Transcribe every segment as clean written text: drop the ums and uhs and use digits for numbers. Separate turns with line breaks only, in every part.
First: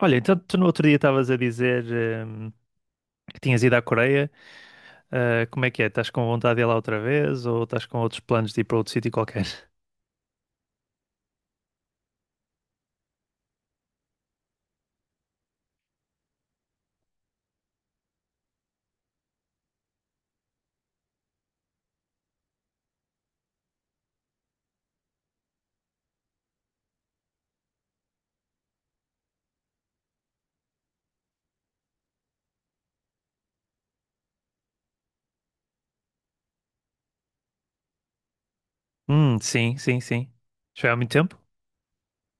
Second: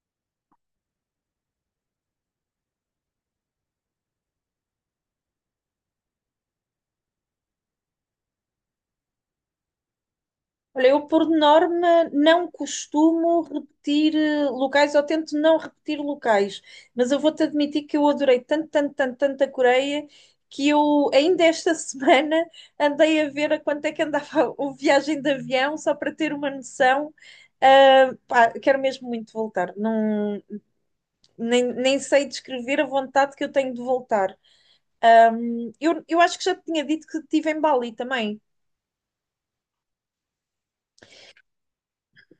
Olha, então tu no outro dia estavas a dizer, hum, que tinhas ido à Coreia. Ah, como é que é? Estás com vontade de ir lá outra vez ou estás com outros planos de ir para outro sítio qualquer?
Olha, eu por norma não costumo repetir locais, ou tento não repetir locais, mas eu vou-te admitir que eu adorei tanto, tanto, tanto, tanto a Coreia que eu ainda esta semana andei a ver a quanto é que andava o viagem de avião, só para ter uma noção. Ah, pá, quero mesmo muito voltar. Não, nem sei descrever a vontade que eu tenho de voltar. Eu acho que já te tinha dito que estive em Bali também.
Sim, sim, sim. Já foi há muito tempo?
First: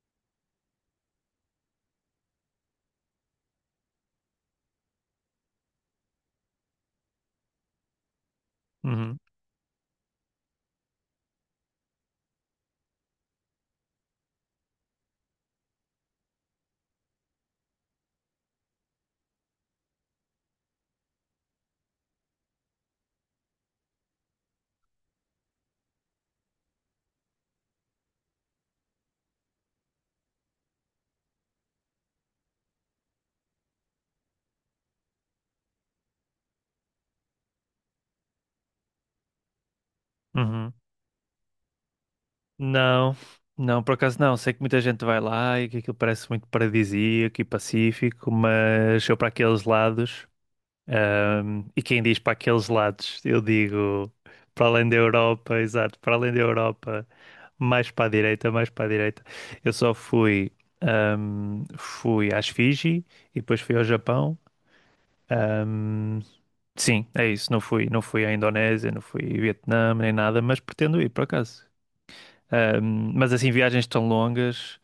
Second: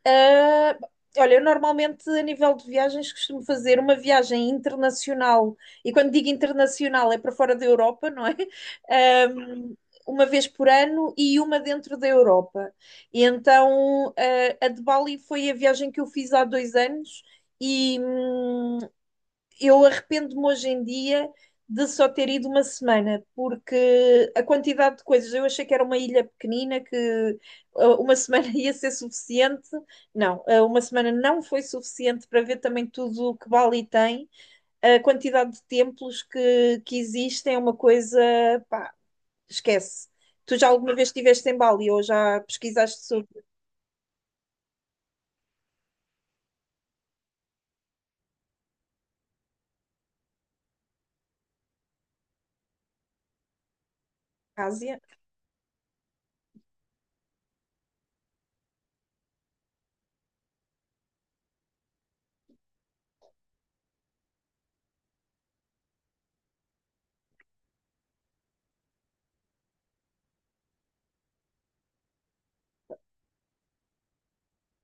Ah, olha, eu normalmente, a nível de viagens, costumo fazer uma viagem internacional. E quando digo internacional, é para fora da Europa, não é?
Uhum,
Ahm, uma vez por ano e uma dentro da Europa. E então, ah, a de Bali foi a viagem que eu fiz há 2 anos. E, eu arrependo-me hoje em dia de só ter ido uma semana, porque a quantidade de coisas, eu achei que era uma ilha pequenina, que uma semana ia ser suficiente. Não, uma semana não foi suficiente para ver também tudo o que Bali tem. A quantidade de templos que existem é uma coisa, pá, esquece. Tu já
uhum.
alguma vez estiveste em Bali ou já pesquisaste
Não,
sobre
não, por acaso não. Sei que muita gente vai lá e que aquilo parece muito paradisíaco e pacífico, mas eu para aqueles lados, e quem diz para aqueles lados, eu digo
a
para além da
Ásia?
Europa, exato, para além da Europa. Mais para a direita, mais para a direita. Eu só fui às Fiji e depois fui ao Japão. Ahm, sim, é isso. Não fui à Indonésia, não fui ao Vietnã nem nada, mas pretendo ir por acaso. Mas assim, viagens tão longas.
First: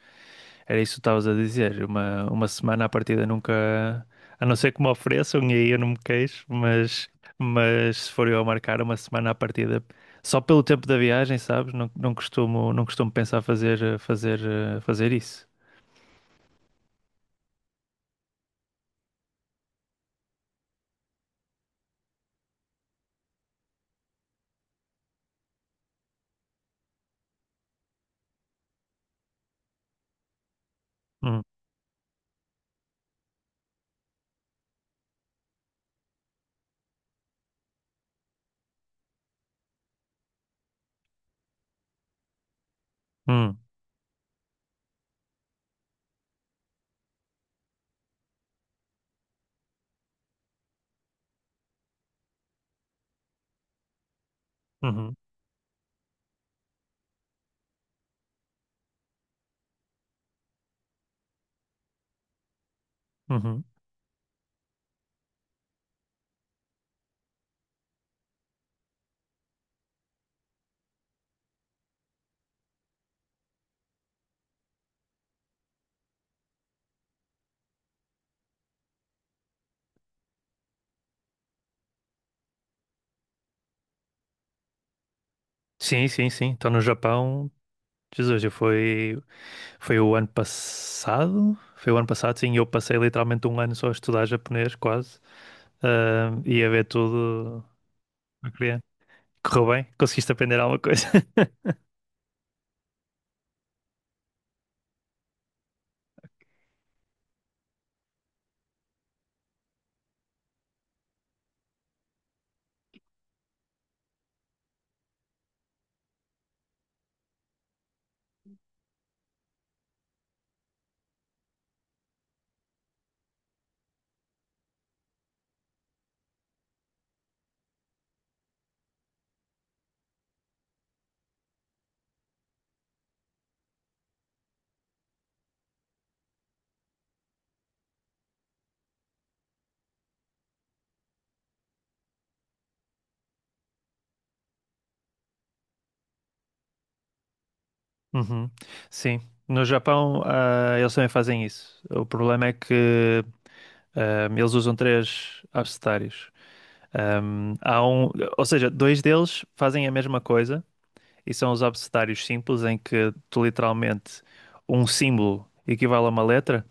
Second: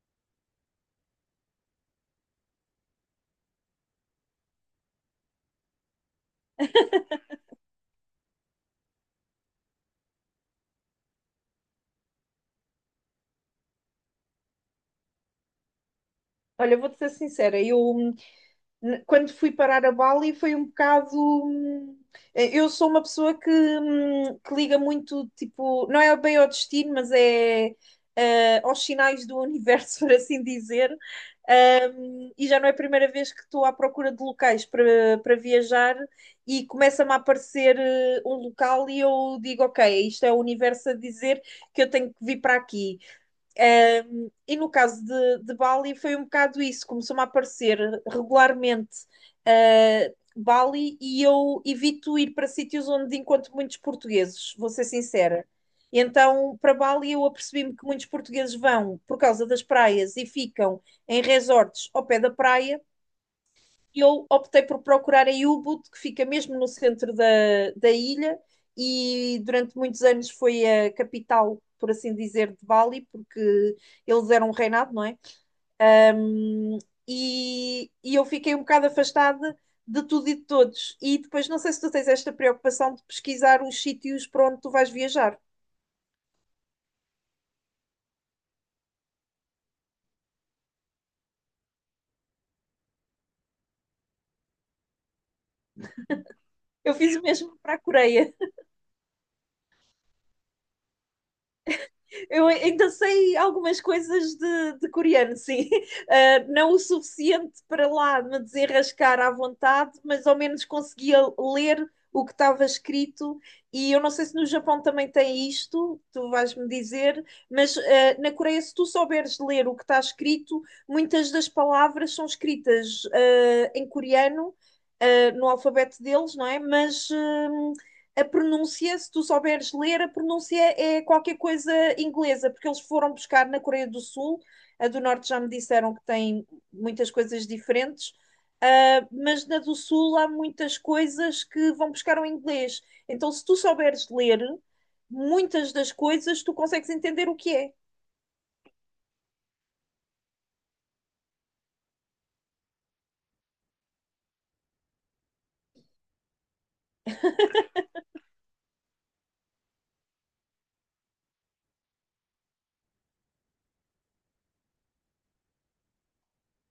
Era isso que tu estavas a dizer. Uma semana à partida nunca. A não ser que me ofereçam, e aí eu não me queixo, mas, se for eu a marcar uma semana à partida, só pelo tempo da viagem, sabes? Não, não costumo pensar fazer isso.
Olha, eu vou-te ser sincera, eu, quando fui parar a Bali foi um bocado. hum, Eu sou uma pessoa que liga muito, tipo, não é bem ao destino, mas é aos sinais do universo, por assim dizer.
Hum,
E já não é a primeira vez que estou à procura de locais para, para viajar e começa-me a aparecer um local e eu digo, ok, isto é o universo a dizer que eu tenho que vir para aqui.
hum,
E no caso de Bali foi um bocado isso, começou-me a aparecer regularmente Bali e eu evito ir para sítios onde encontro muitos portugueses, vou ser
uhum,
sincera. E então, para Bali, eu apercebi-me que muitos portugueses vão por causa das praias e ficam em resorts ao pé da praia,
uhum.
eu optei por procurar em u que fica mesmo no centro da ilha, e durante muitos anos foi a capital, por assim dizer, de Bali, porque eles eram um reinado, não é? Um, e eu fiquei um bocado afastada de tudo e de todos. E depois, não sei se tu tens esta preocupação de pesquisar os sítios para onde tu vais viajar.
Sim, sim, sim. Estou no Japão. Jesus, foi o ano passado? Foi o ano passado, sim. Eu passei literalmente um ano só a estudar japonês, quase. Ah, e a ver
Eu fiz o mesmo
tudo.
para a Coreia.
Ok. Correu bem? Conseguiste aprender alguma coisa?
Eu ainda sei algumas coisas de coreano, sim. Ah, não o suficiente para lá me desenrascar à vontade, mas ao menos conseguia ler o que estava escrito. E eu não sei se no Japão também tem isto, tu vais-me dizer, mas na Coreia, se tu souberes ler o que está escrito, muitas das palavras são escritas em coreano. No alfabeto deles, não é? Mas a pronúncia, se tu souberes ler, a pronúncia é qualquer coisa inglesa, porque eles foram buscar na Coreia do Sul, a do Norte já me disseram que tem muitas coisas diferentes, mas na do Sul há muitas coisas que vão buscar o inglês. Então, se tu souberes ler, muitas das coisas tu consegues entender o que é.
Uhum. Sim. No Japão, eles também fazem isso. O problema é que eles usam três abecedários. Ahm, há um, ou seja, dois deles fazem a mesma coisa e são os abecedários simples, em que tu literalmente um símbolo equivale a uma letra.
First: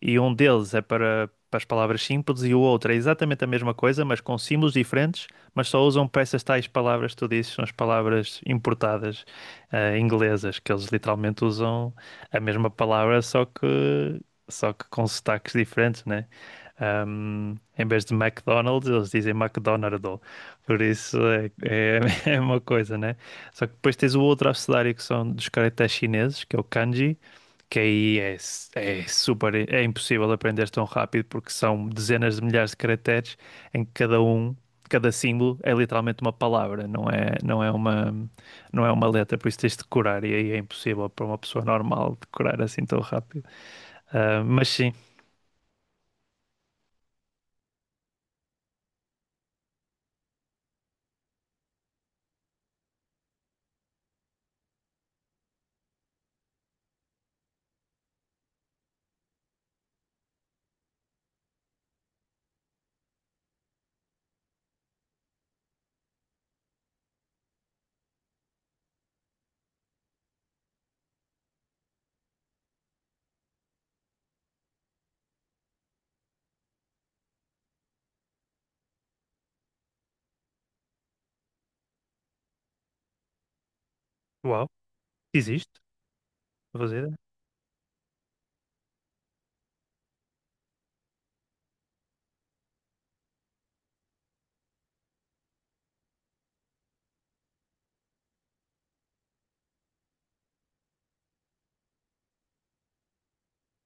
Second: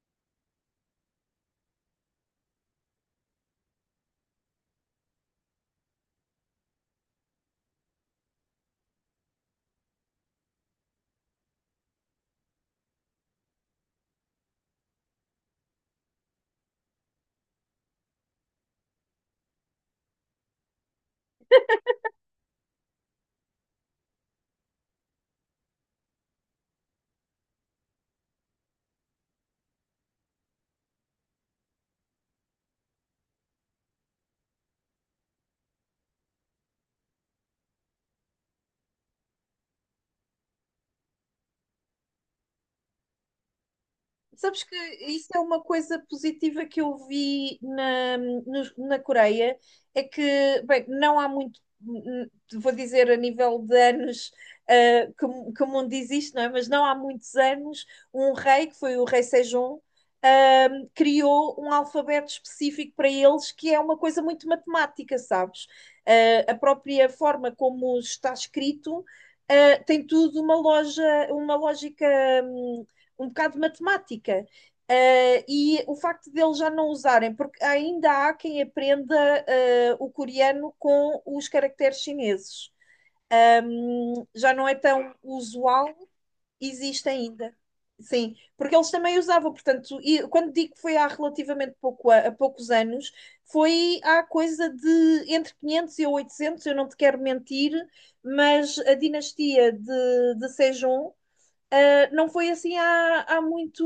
E um deles é para as palavras simples e o outro é exatamente a mesma coisa, mas com símbolos diferentes, mas só usam para essas tais palavras que tu dizes, são as palavras importadas, inglesas, que eles literalmente usam a mesma palavra, só que com sotaques diferentes, né? Em vez de McDonald's, eles dizem McDonald's. Por isso é, é uma coisa, né? Só que depois tens o outro abecedário que são dos caracteres chineses, que é o kanji, que aí é super, é impossível aprender tão rápido porque são dezenas de milhares de caracteres em que cada símbolo é literalmente uma palavra, não é uma letra, por isso tens de decorar e aí é impossível para uma pessoa normal decorar assim tão rápido. Ah,
Sabes
mas
que
sim,
isso é uma coisa positiva que eu vi na Coreia, é que, bem, não há muito, vou dizer a nível de anos, que o mundo existe, não é? Mas não há muitos anos, um rei, que foi o rei Sejong, ah, criou um alfabeto específico para eles, que é uma coisa muito matemática, sabes? A própria forma como está escrito, tem tudo uma loja, uma lógica hum, um bocado de matemática. E o facto de eles já não usarem, porque ainda há quem aprenda o coreano com os caracteres chineses. Já
uau,
não é tão
existe,
usual,
não fazia
existe
ideia.
ainda. Sim, porque eles também usavam, portanto, e quando digo que foi há relativamente pouco, há poucos anos, foi há coisa de entre 500 e 800, eu não te quero mentir, mas a dinastia de Sejong não foi assim há, muito,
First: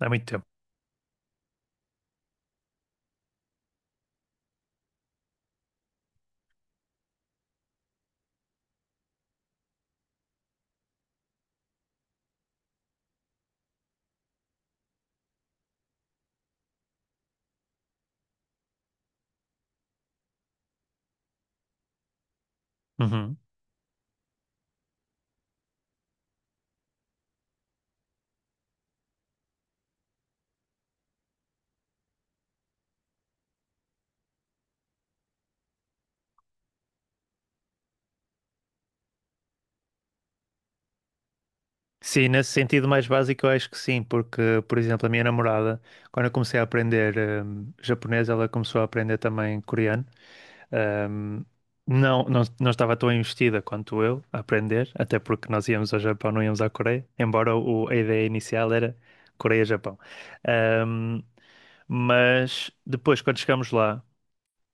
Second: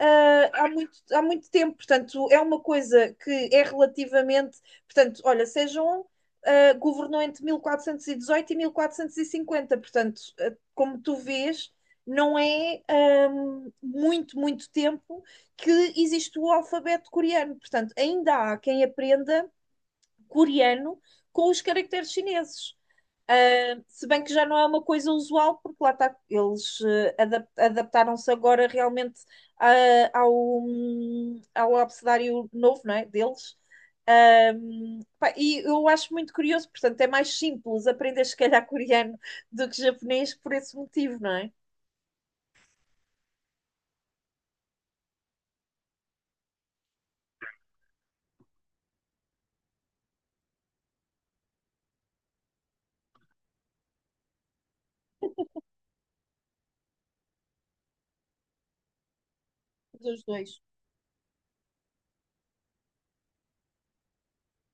Há muito tempo.
há muito há muito tempo. Portanto, é uma coisa que é relativamente. Portanto, olha, sejam governou entre 1418 e 1450. Portanto, como tu vês, não é um, muito, muito tempo que existe o alfabeto coreano. Portanto, ainda há quem aprenda coreano com os caracteres chineses.
Uhum.
Se bem que já não é uma coisa usual, porque lá está, eles adaptaram-se agora realmente ao abecedário novo, não é? Deles. Pá, e eu acho muito curioso, portanto, é mais simples aprender, se calhar, coreano do que japonês por esse motivo, não é?
Sim, nesse sentido mais básico eu acho que sim, porque, por exemplo, a minha namorada, quando eu comecei a aprender japonês, ela começou a aprender também coreano. Ahm, não, não, não estava tão investida quanto eu a aprender, até porque nós íamos ao Japão, não íamos à Coreia, embora a ideia inicial era Coreia-Japão.
Dos dois.
Ahm, mas depois, quando chegamos lá,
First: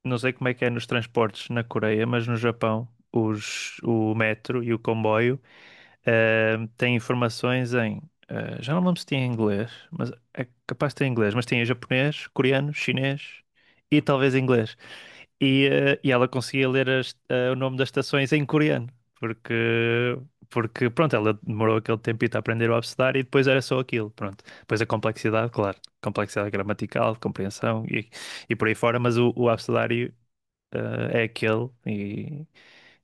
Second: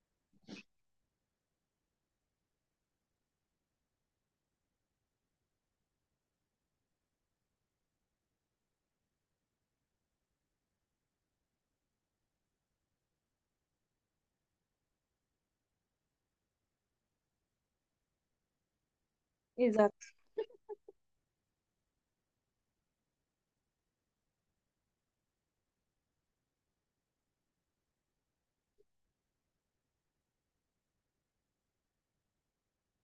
não sei como é que é nos transportes na Coreia, mas no Japão, o metro e o comboio. Tem informações em. Já não me lembro se tinha em inglês, mas é capaz de ter em inglês, mas tem em japonês, coreano, chinês e talvez inglês. E ela conseguia ler o nome das estações em coreano,
Exato.
porque, porque pronto, ela demorou aquele tempito a aprender o abecedário e depois era só aquilo, pronto. Depois a complexidade, claro, complexidade gramatical, compreensão e por aí fora, mas o abecedário é aquele e,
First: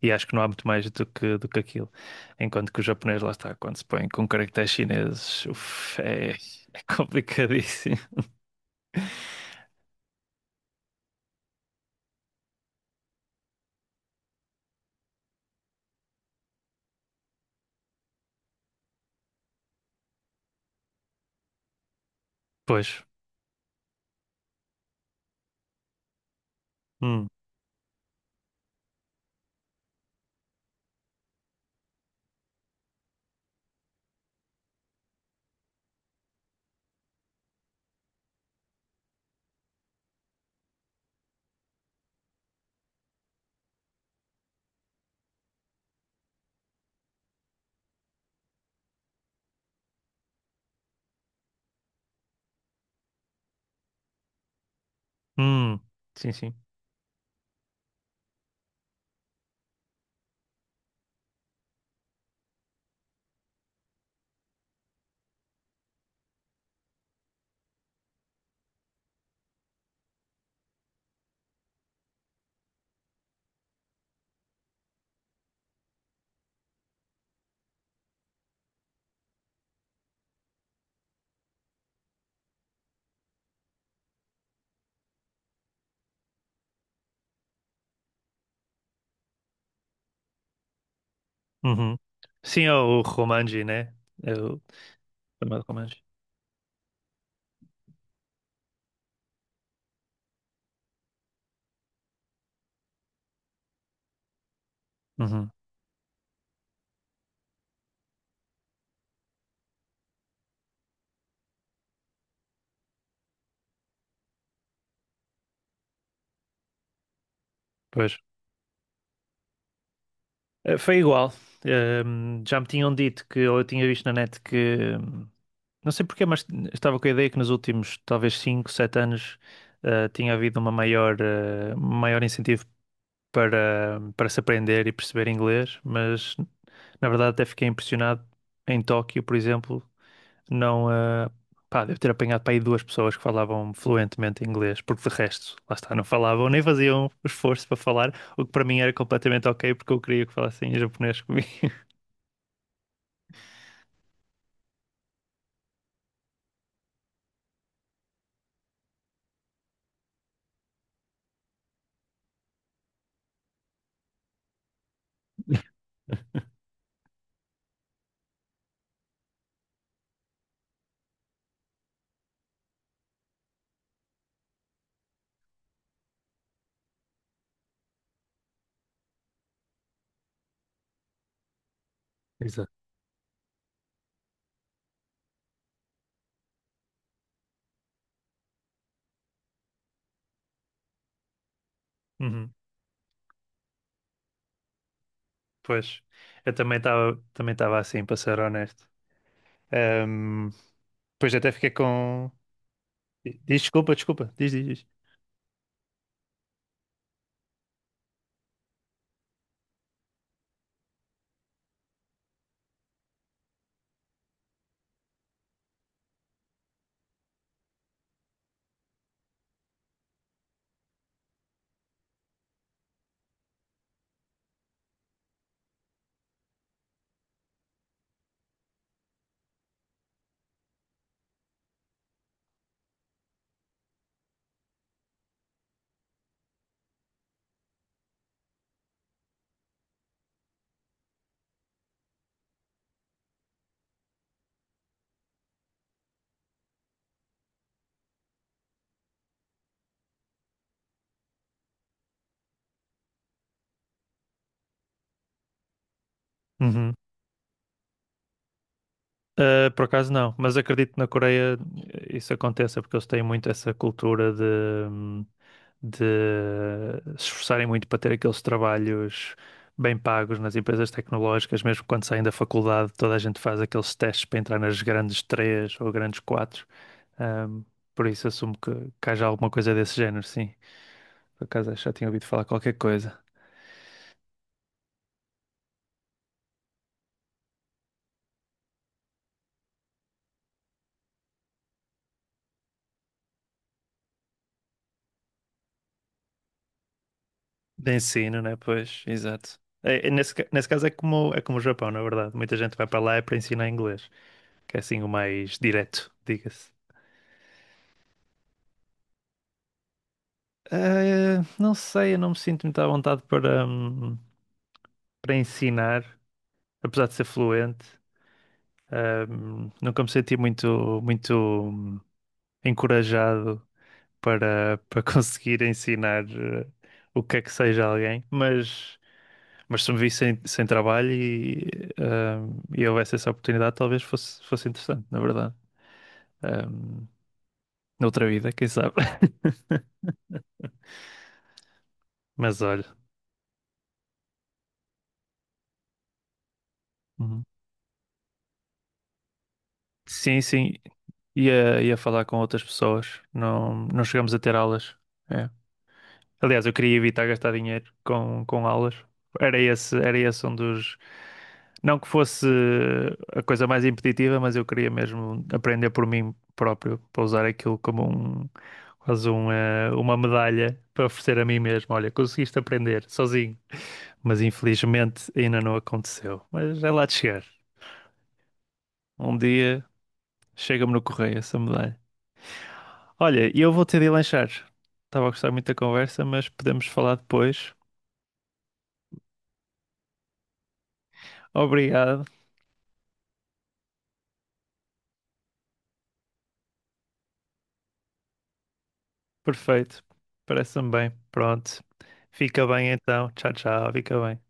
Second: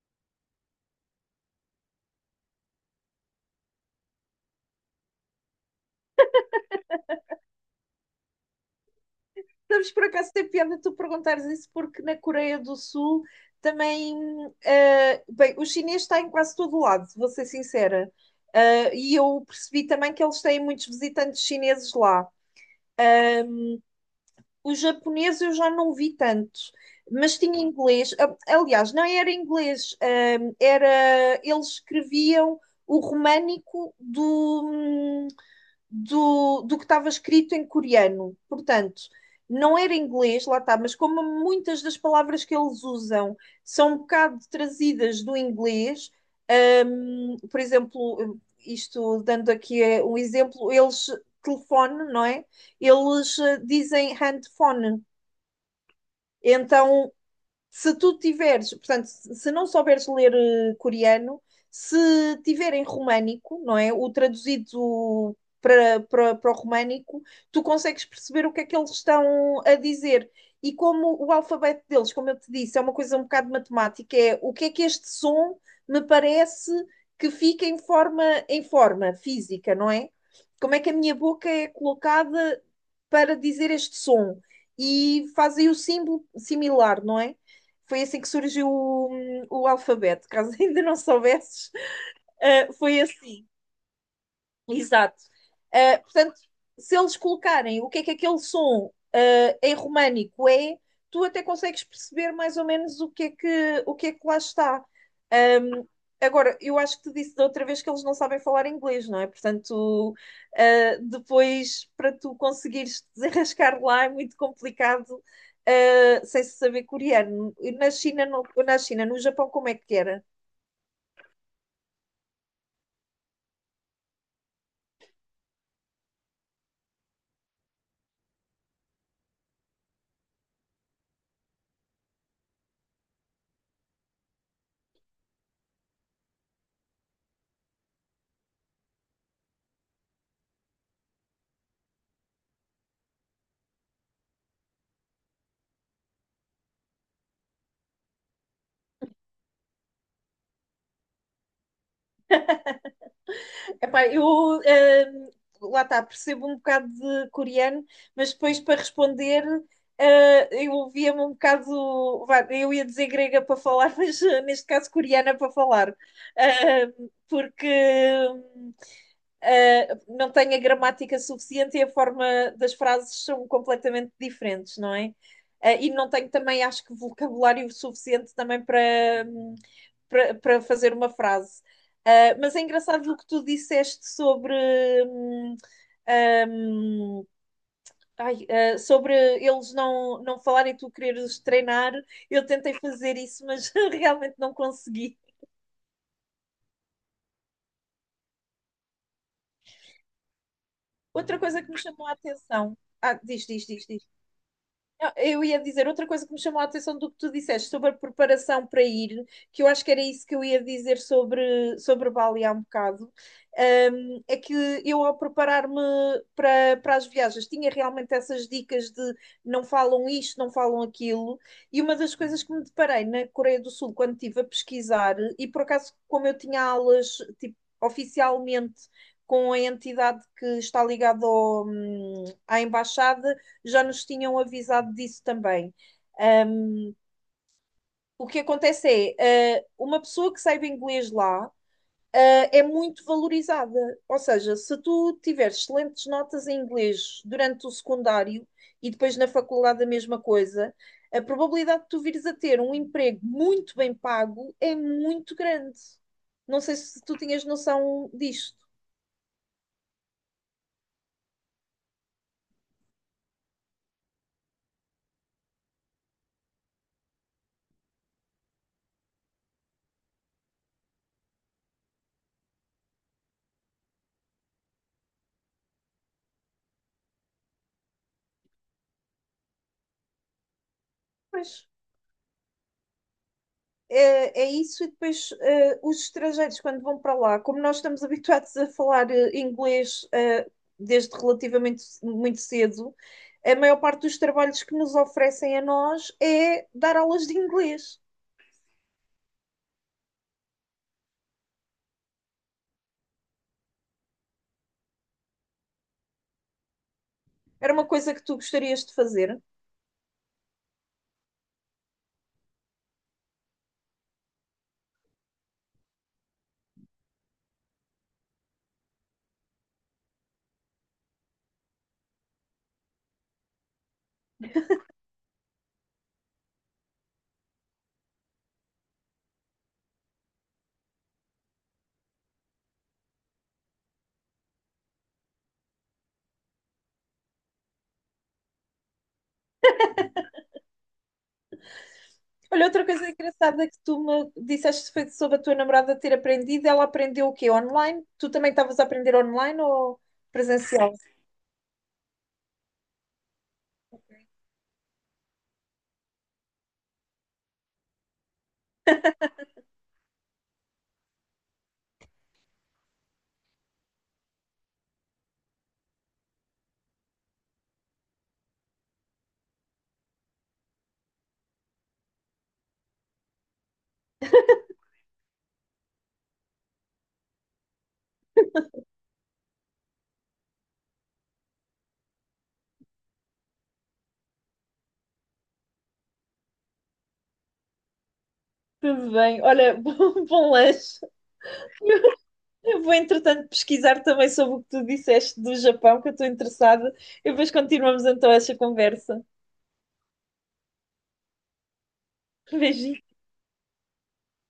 e acho que não há muito mais do que aquilo. Enquanto que o japonês, lá está, quando se põe com caracteres chineses, uf, é complicadíssimo.
Sabes, por acaso tem piada tu perguntares isso, porque na Coreia do Sul também. Bem, o chinês está em quase todo lado, vou ser sincera. E eu percebi também que eles têm muitos visitantes chineses lá.
Pois.
O japonês eu já não vi tanto,
Hum.
mas tinha inglês. Aliás, não era inglês, era eles escreviam o românico do que estava escrito em coreano. Portanto, não era inglês, lá está, mas como muitas das palavras que eles usam são um bocado trazidas do inglês, por exemplo, isto dando aqui um exemplo, eles telefone, não é? Eles dizem handphone.
Hum. Sim, sim.
Então, se tu tiveres, portanto, se não souberes ler coreano, se tiver em românico, não é? O traduzido para o românico, tu consegues perceber o que é que eles estão a dizer. E como o alfabeto deles, como eu te disse, é uma coisa um bocado matemática, é o que é que este som me parece que fica em forma física, não é? Como é que a minha boca é colocada para dizer este som? E fazem o símbolo similar, não é? Foi assim que surgiu o alfabeto, caso ainda não soubesses.
Uhum. Sim,
Ah,
é
foi
o
assim.
Romanji, né? É o
Exato.
chamado
Ah,
Romanji.
portanto, se eles colocarem o que é que aquele som em românico é, tu até consegues perceber mais ou menos o que é que lá está.
Uhum.
Ahm, agora, eu acho que te disse da outra vez que eles não sabem falar inglês, não é? Portanto, depois para tu conseguires te desenrascar lá é muito complicado. Sem se saber coreano. E Na
Pois.
China, no, na China, no Japão, como é que era?
Foi igual. Já me tinham dito que, ou eu tinha visto na net que, não sei porquê, mas estava com a ideia que nos últimos talvez 5, 7 anos tinha havido um maior incentivo para se aprender e perceber inglês, mas na verdade até fiquei impressionado em Tóquio, por exemplo, não, pá, devo ter apanhado para aí duas pessoas que falavam fluentemente inglês, porque de resto, lá está, não falavam, nem faziam esforço para falar, o que para mim era completamente ok, porque eu queria que falassem em japonês comigo.
Epá, eu ehm, lá está, percebo um bocado de coreano, mas depois para responder eu ouvia-me um bocado, vá, eu ia dizer grega para falar, mas neste caso coreana para falar. Eh, porque hum, não tem a gramática suficiente e a forma das frases são completamente diferentes, não é? E não tenho também, acho que, vocabulário suficiente também para fazer uma frase. Mas é
Exato.
engraçado o que tu disseste sobre. hum, hum, ai, sobre eles não, não falarem e tu quereres treinar, eu
Uhum.
tentei fazer isso, mas realmente não consegui.
Pois, eu também estava assim, para ser honesto. Ahm, Pois
Outra
até
coisa
fiquei
que me chamou a
com.
atenção. Ah, diz,
Diz
diz, diz,
desculpa,
diz.
desculpa, diz, diz, diz.
Não, eu ia dizer outra coisa que me chamou a atenção do que tu disseste sobre a preparação para ir, que eu acho que era isso que eu ia dizer sobre, Bali há um bocado, é que eu ao preparar-me para as viagens tinha realmente essas dicas de não falam isto, não falam aquilo, e uma das coisas que me deparei na Coreia do Sul quando estive a pesquisar, e por acaso como eu tinha aulas tipo, oficialmente com a entidade que está ligada à embaixada, já nos tinham avisado disso também. Um, o que acontece é, uma pessoa que saiba inglês lá é muito valorizada. Ou seja, se tu tiveres excelentes notas em inglês durante o secundário e depois na faculdade a mesma coisa, a probabilidade de tu vires a ter um emprego muito bem pago é muito grande. Não sei
Uhum.
se tu tinhas noção disto.
Ah, por acaso não, mas acredito que na Coreia isso aconteça, porque eles têm muito essa cultura de se esforçarem muito para ter aqueles trabalhos bem pagos nas empresas tecnológicas, mesmo quando saem da faculdade, toda a gente faz aqueles testes para entrar nas grandes três ou grandes quatro. Ahm, por isso assumo que haja alguma coisa desse género, sim. Por
Pois.
acaso acho que já tinha ouvido falar qualquer coisa.
É, é isso, e depois os estrangeiros, quando vão para lá, como nós estamos habituados a falar inglês desde relativamente muito cedo, a maior parte dos trabalhos que nos oferecem a nós é dar aulas de
De
inglês.
ensino, né? Pois, exato. É nesse caso é como o Japão, na verdade. Muita gente vai para lá é para ensinar inglês, que é assim o mais direto, diga-se.
Era uma coisa que tu gostarias de fazer?
Não sei, eu não me sinto muito à vontade para ensinar, apesar de ser fluente. Nunca me senti muito, muito encorajado para conseguir ensinar o que é que seja a alguém, mas. Mas se me vi sem trabalho e houvesse essa oportunidade, talvez fosse interessante, na verdade. Ahm, Noutra vida, quem sabe? Mas
Olha, outra
olha,
coisa engraçada que tu me disseste foi sobre a tua namorada ter aprendido. Ela aprendeu o
uhum.
quê? Online? Tu também estavas a aprender online ou
Sim, sim,
presencial?
ia falar com outras pessoas. Não, não chegamos a ter aulas. É. Aliás, eu queria evitar gastar dinheiro com aulas. Era esse um dos. Não que fosse a coisa mais impeditiva, mas eu queria mesmo aprender por mim próprio, para usar aquilo como um, quase um, uma medalha para oferecer a mim mesmo. Olha, conseguiste aprender sozinho. Mas infelizmente ainda não aconteceu. Mas é lá de chegar. Um dia chega-me no correio essa medalha. Olha, e eu vou ter de ir lanchar. Estava a gostar muito da conversa, mas podemos falar depois.
Tudo bem. Olha, bom, bom lanche.
Obrigado.
Eu vou, entretanto, pesquisar também sobre o que tu disseste do Japão, que eu estou interessada. E depois continuamos então essa conversa.
Perfeito. Parece-me bem. Pronto. Fica bem
Beijinho.
então. Tchau, tchau. Fica bem.